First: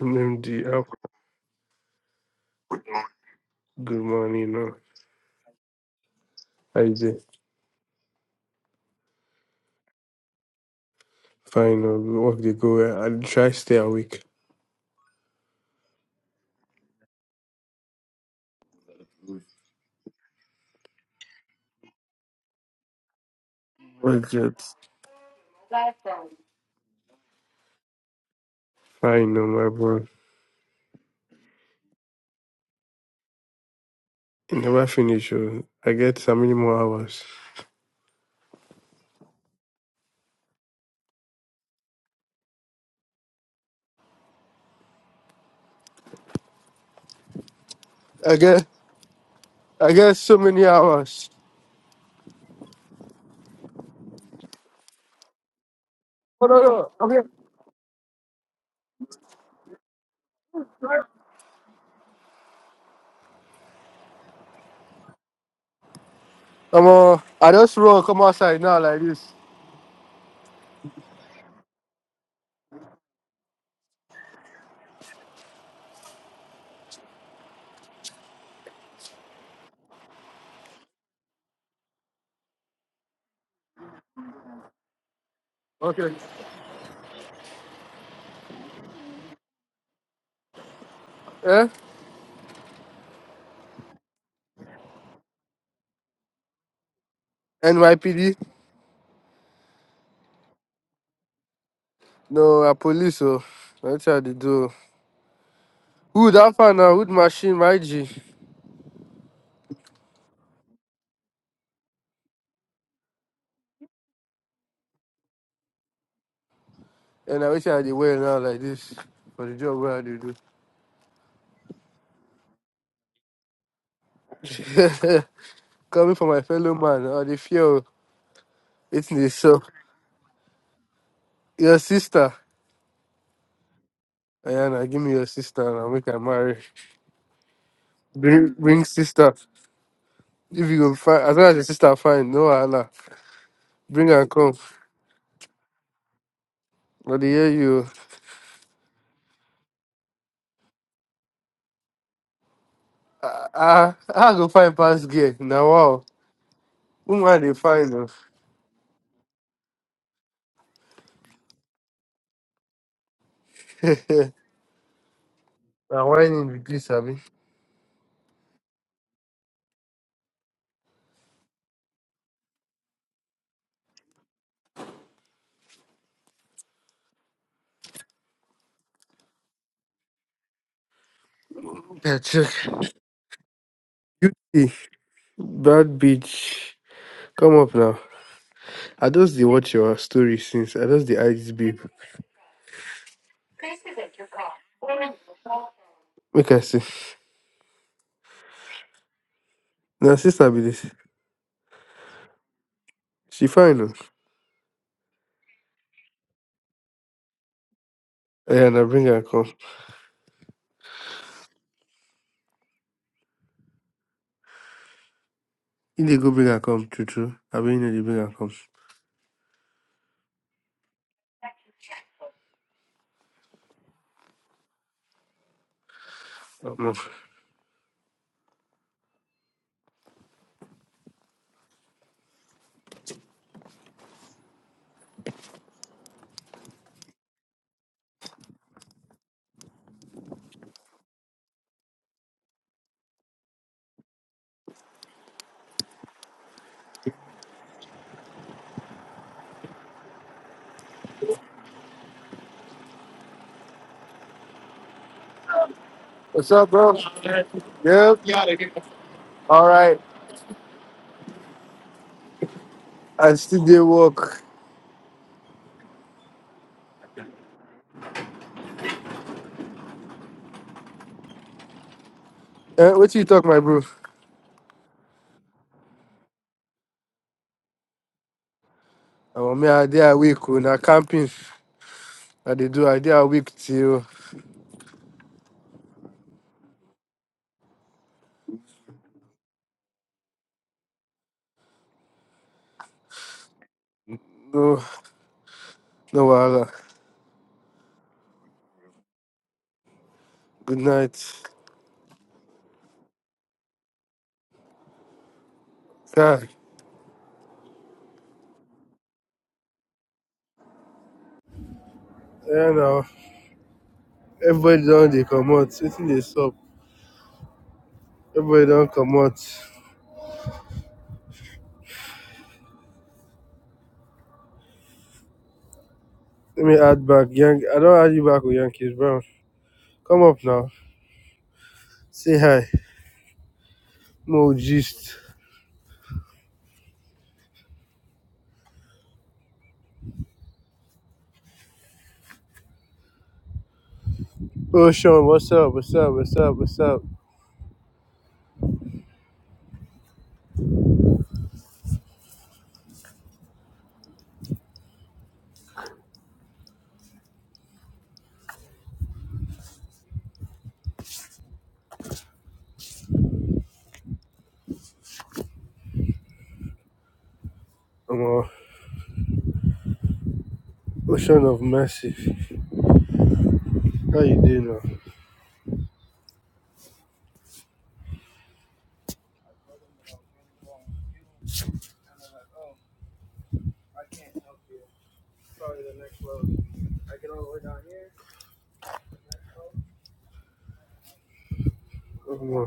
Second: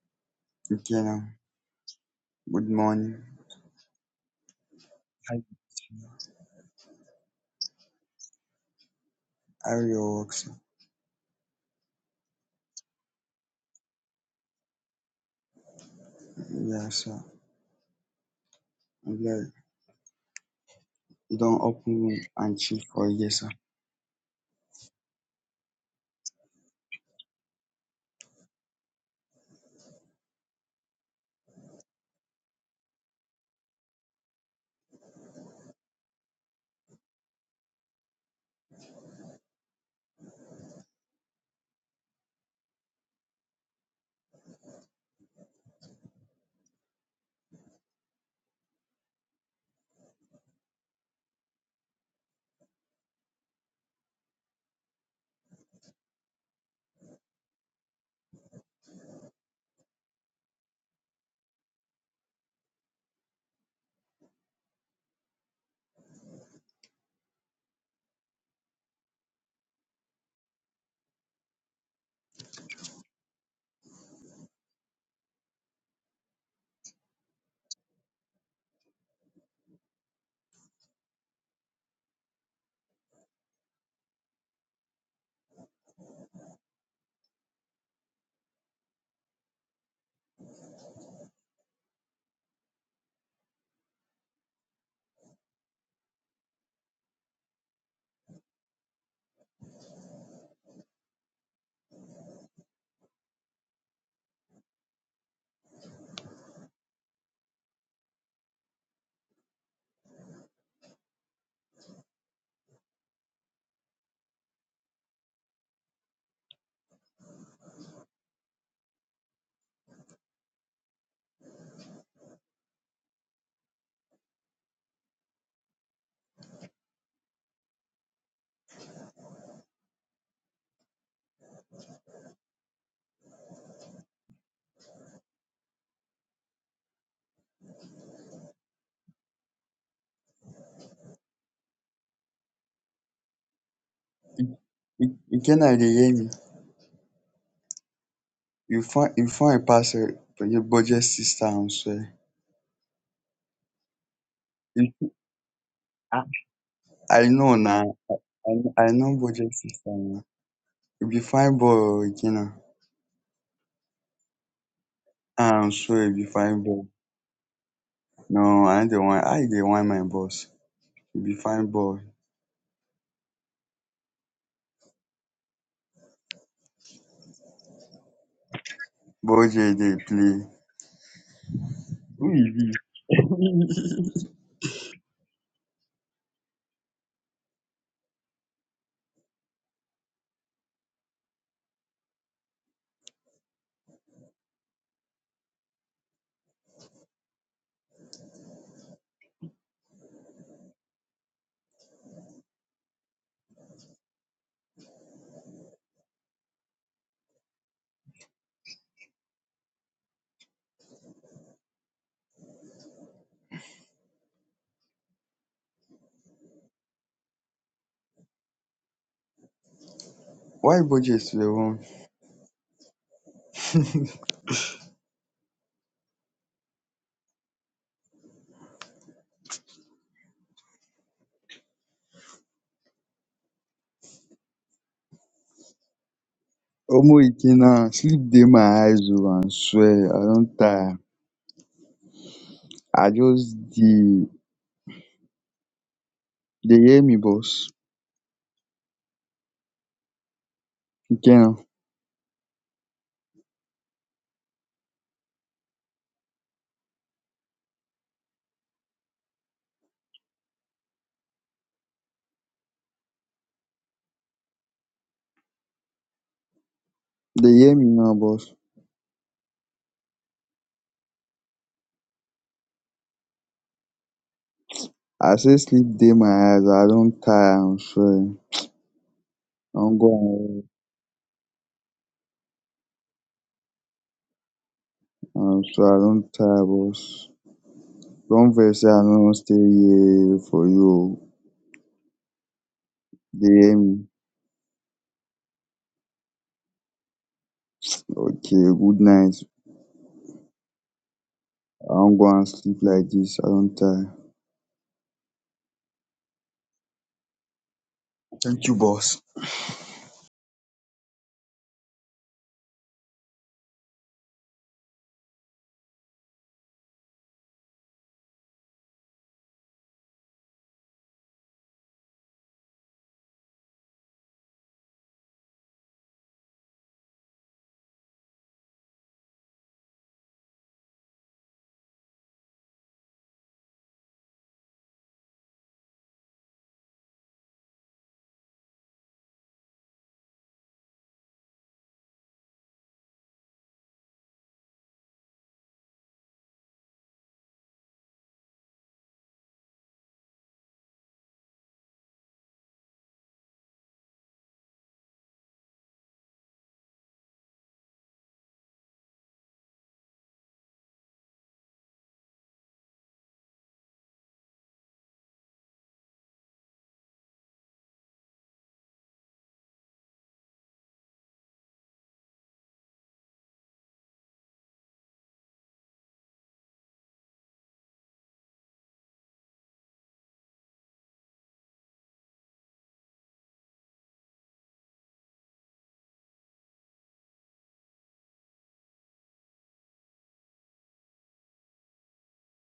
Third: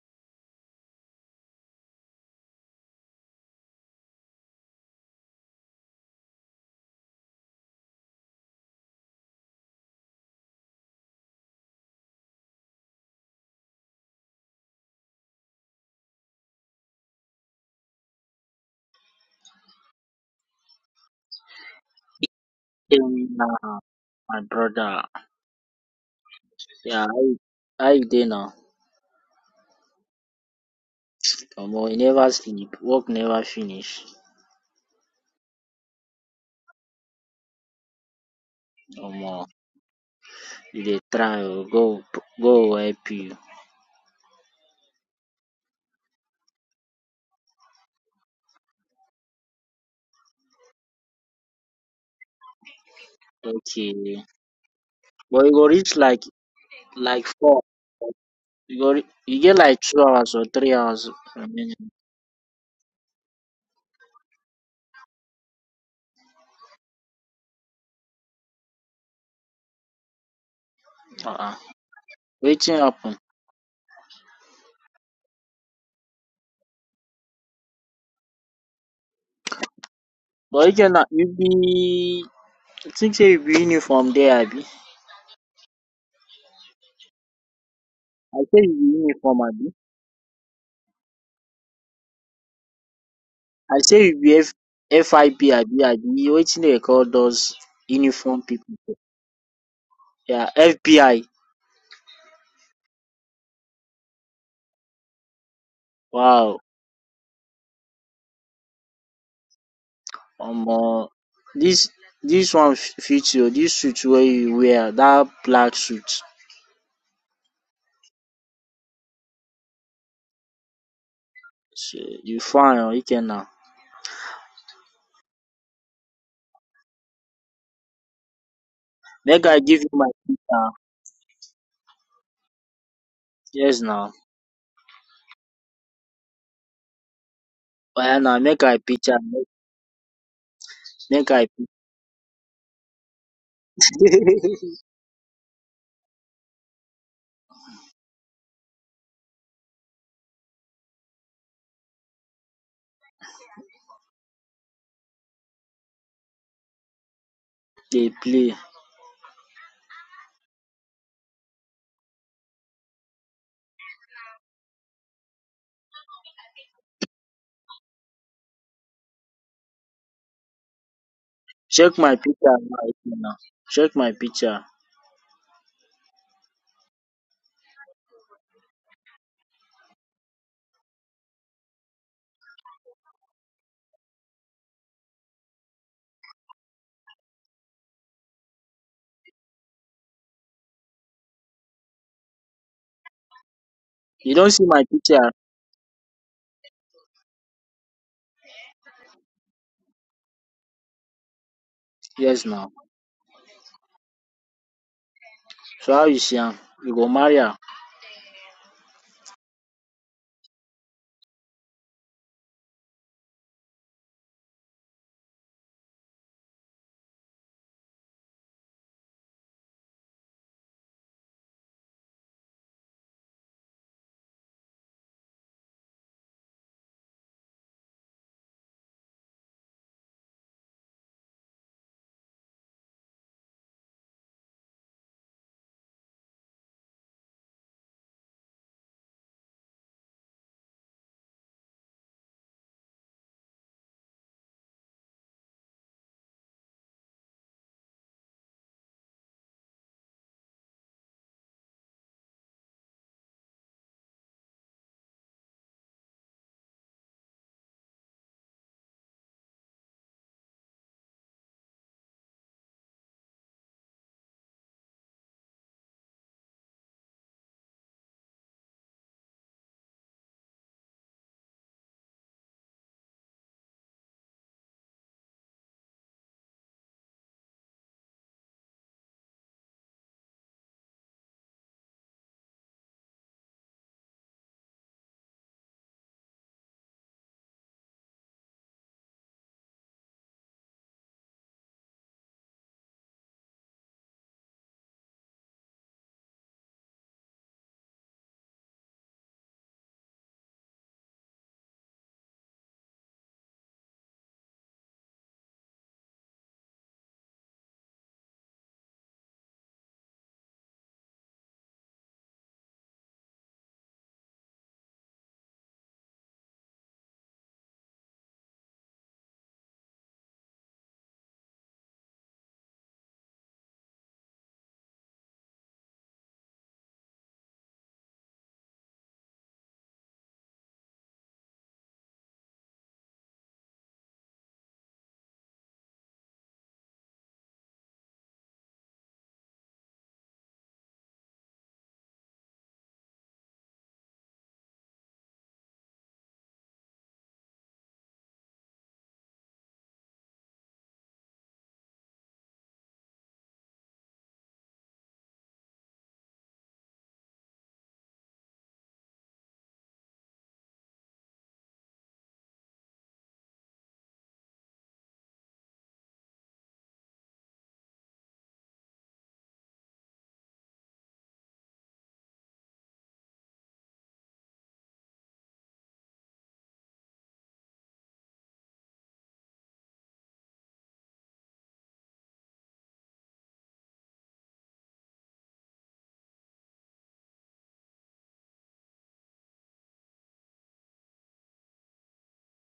MD up. Okay now. Good morning. Good morning. No. Hi. I just How are your works? fine. No. Work the go. I try stay awake. Yeah, sir. I'm glad you don't open room and chill for here, sir. Now, Work my just brother, yeah, how you dey now? fine. No, my bro. Omo, you never sleep, work never finish. I never finish. Oh. I get so many more hours. Omo, you dey try oh, go go help you. I get I get so many hours. Okay, but you go reach like Oh, no, no. like Okay. four. You go re- you get like two hours or three hours remaining. Come on. I just roll. Come outside now like this. Uh-uh. Wetin happen? But you get na you be I think say you be uniform there, abi? Okay. I say you be uniform, abi? Eh? I say you be F FIP, abi? Abi wetin dey call those NYPD. uniform people? Yeah, FBI. No, I police. Oh. That's how they do. Who that Wow. fan now? Who machine? My G. Omo. This this one f- fit you. This suit where you wear, that black suit. And I wish I had the wear now like this for the job where I do. So, you fine oh, now. do. Coming from my fellow man, or the fear it's me. Make I So give you my picture. your sister, Yes now. Ayana, give me your sister and I'll make her marry. Oya now Bring, make I bring picture. sister. Make, If you go find make as long I as your sister fine, no Allah. Bring her picture. You come. you- you can I dey hear me. But the hear you You find you find a parcel for your budget sister and swear. ah ah I, go find You- past gear. Now wow. I I Woman they know find now. Dey us. I play. I know budget sister now. If you find boy again now, I'm sure Now you be why in fine with boy. this, Abby? No, I don't want I dey want my boss. You be fine Check boy. my picture now, Ikenna. Check my picture. Budget they play. Yeah, Who is check. this? Beauty, bad bitch. Come up now. I just did watch your story since. I just did I this babe. You don't see my picture? Make I see. Now sister be this. Yes now. She fine though. So how you see am? You go marry am? Yeah, I bring her come. You dey go bring her come, true true. I mean, you dey bring her come. Why budget to the one? Omo. Omo Ikenna, sleep dey my eyes oo, I swear I don tire. I just dey, you dey hear me boss? Ikenna, What's up, bro? Yeah, all right. I still dey work. you dey hear me now boss? Eh, what you talk, my bro? I say sleep dey my eyes, I don tire I swear. Oh, me, I I wan dey go awake. oh, Na camping. I dey do. I dey awake till and rest, I swear I don tire boss. Don vex sey I no wan stay here for you oo, dey hear me? no, no wahala. Okay, good night. Good night. I wan go and sleep like dis, I don tire. God. Thank you boss. Yeah, now everybody don dey comot. Wetin dey sup? Everybody don comot. Let me add back. Yank, I don't add you back with Yankees, bro. Come up now. Say hi. Mo just Ocean, what's up? What's up? What's up? What's up? I'm on Ocean of Massive. How you doing now? I'm on.